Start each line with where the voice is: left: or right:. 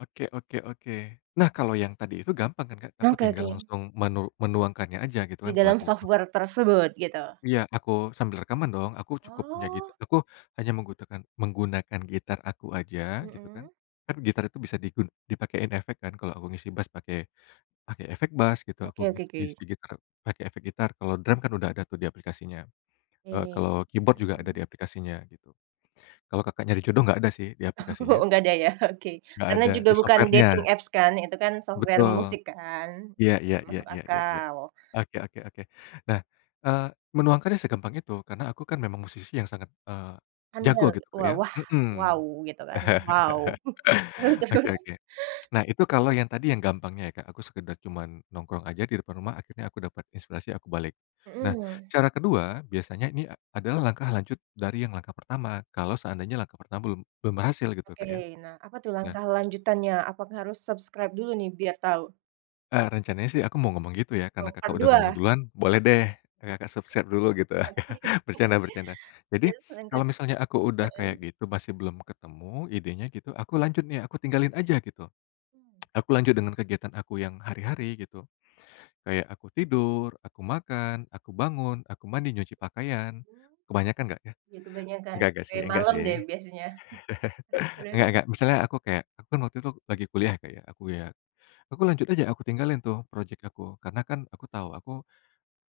left: Oke oke oke. Nah, kalau yang tadi itu gampang kan, Kak?
right: Oh,
left: Aku
right: oke
left: tinggal
right: oke.
left: langsung menu menuangkannya aja gitu
right: Di
left: kan, ke
right: dalam
left: lagu
right: software tersebut, gitu?
left: Iya, aku sambil rekaman dong. Aku cukup punya git
right: Oh!
left: aku hanya menggutakan menggunakan gitar aku aja, gitu kan.
right: Mhm.
left: Kan gitar itu bisa digun dipakein efek kan, kalau aku ngisi bas pakai pakai efek bas, gitu. Aku
right: Oke oke
left: ngis
right: oke.
left: ngisi gitar pakai efek gitar, kalau drum kan udah ada tuh di aplikasinya. Eee,
right: Oke.
left: kalau keyboard juga ada di
right: Hmm.
left: aplikasinya, gitu. Kalau Kakak nyari jodoh, nggak ada sih, di
right: Oh
left: aplikasinya.
right: enggak ada ya? Oke.
left: Nggak
right: Karena
left: ada,
right: juga
left: di
right: bukan dating
left: software-nya.
right: apps, kan? Itu kan software musik,
left: Betul.
right: kan?
left: Iya iya
right: Jadi
left: iya
right: masuk
left: iya iya iya.
right: akal.
left: Oke oke oke. Nah, eee, menuangkannya segampang itu, karena aku kan memang musisi yang sangat, eee, jago
right: [unintelligible]
left: gitu, Kak,
right: wa
left: ya.
right: wah,
left: Mhm.
right: wow, gitu, kan? Wow! Terus
left: Oke
right: terus?
left: oke. Nah, itu kalau yang tadi yang gampangnya ya, Kak. Aku sekedar cuman nongkrong aja di depan rumah, akhirnya aku dapat inspirasi, aku balik. Nah,
right: Mhm.
left: cara kedua biasanya ini adalah langkah lanjut dari yang langkah pertama, kalau seandainya langkah pertama belum belum berhasil gitu,
right: Oke.
left: Kak, ya.
right: Nah, apa tuh
left: Nah
right: langkah lanjutannya? Apakah harus subscribe dulu nih, biar tau?
left: Eee, rencananya sih aku mau ngomong gitu ya, karena
right: Atau, part
left: Kakak udah ngomong
right: 2?
left: duluan, boleh deh Kakak subscribe dulu, gitu.
right: Oke.
left: Bercanda bercanda. Jadi,
right: Terus lanjut
left: kalau misalnya aku udah
right: heeh.
left: kayak gitu masih belum ketemu idenya gitu, aku lanjut nih, aku tinggalin aja, gitu. Aku lanjut dengan kegiatan aku yang hari-hari, gitu. Kayak aku tidur, aku makan, aku bangun, aku mandi, nyuci pakaian,
right: Hmm.
left: kebanyakan nggak, ya?
right: Ya, kebanyakan,
left: Enggak enggak
right: sampai
left: sih, enggak
right: malam
left: sih.
right: deh, biasanya. Mhm.
left: Enggak enggak. Misalnya aku kayak aku kan waktu itu lagi kuliah, ya, Kak, ya. Aku, ya aku lanjut aja, aku tinggalin tuh projek aku, karena kan aku tahu aku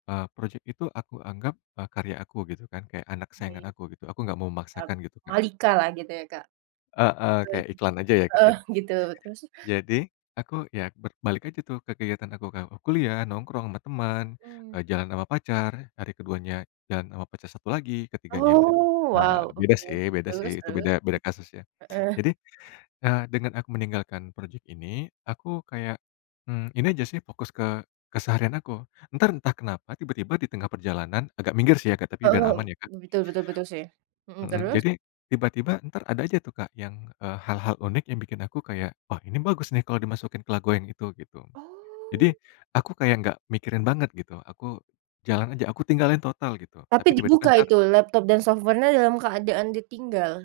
left: eee, projek itu aku anggap, eee, karya aku, gitu kan, kayak anak
right: Oke.
left: kesayangan aku, gitu. Aku nggak mau
right: Ap
left: memaksakan, gitu, Kak.
right: Malika lah, gitu ya, Kak?
left: Heeh.
right: Bet
left: Kayak iklan aja, ya, Kak,
right: Oh,
left: ya?
right: gitu. Terus?
left: Jadi, aku ya berbalik aja tuh ke kegiatan aku, Kak, kuliah, nongkrong sama temen,
right: Mmm.
left: eee, jalan sama pacar, hari keduanya jalan sama pacar satu lagi, ketiganya yang ber
right: Oh!
left: eee,
right: Wow!
left: beda sih
right: Mhm.
left: beda sih,
right: Terus
left: itu beda
right: terus?
left: beda kasus, ya.
right: Heeh.
left: Jadi, eee, dengan aku meninggalkan projek ini, aku kayak, mmm, ini aja sih, fokus ke keseharian aku. Entar entah kenapa, tiba-tiba di tengah perjalanan agak minggir sih ya, Kak, tapi biar
right: Mmm,
left: aman, ya, Kak
right: betul betul betul, sih. Mhm,
left: Mhm.
right: terus?
left: Jadi, tiba-tiba entar ada aja tuh Kak, yang, eee, hal-hal unik yang bikin aku kayak, "Wah, ini bagus nih kalau dimasukin ke lagu yang itu." Gitu. Jadi,
right: Oh!
left: aku kayak nggak mikirin banget gitu, aku jalan aja, aku tinggalin total, gitu.
right: Tapi
left: Tapi tiba-tiba
right: dibuka
left: entar
right: itu? Laptop dan software-nya dalam keadaan ditinggal?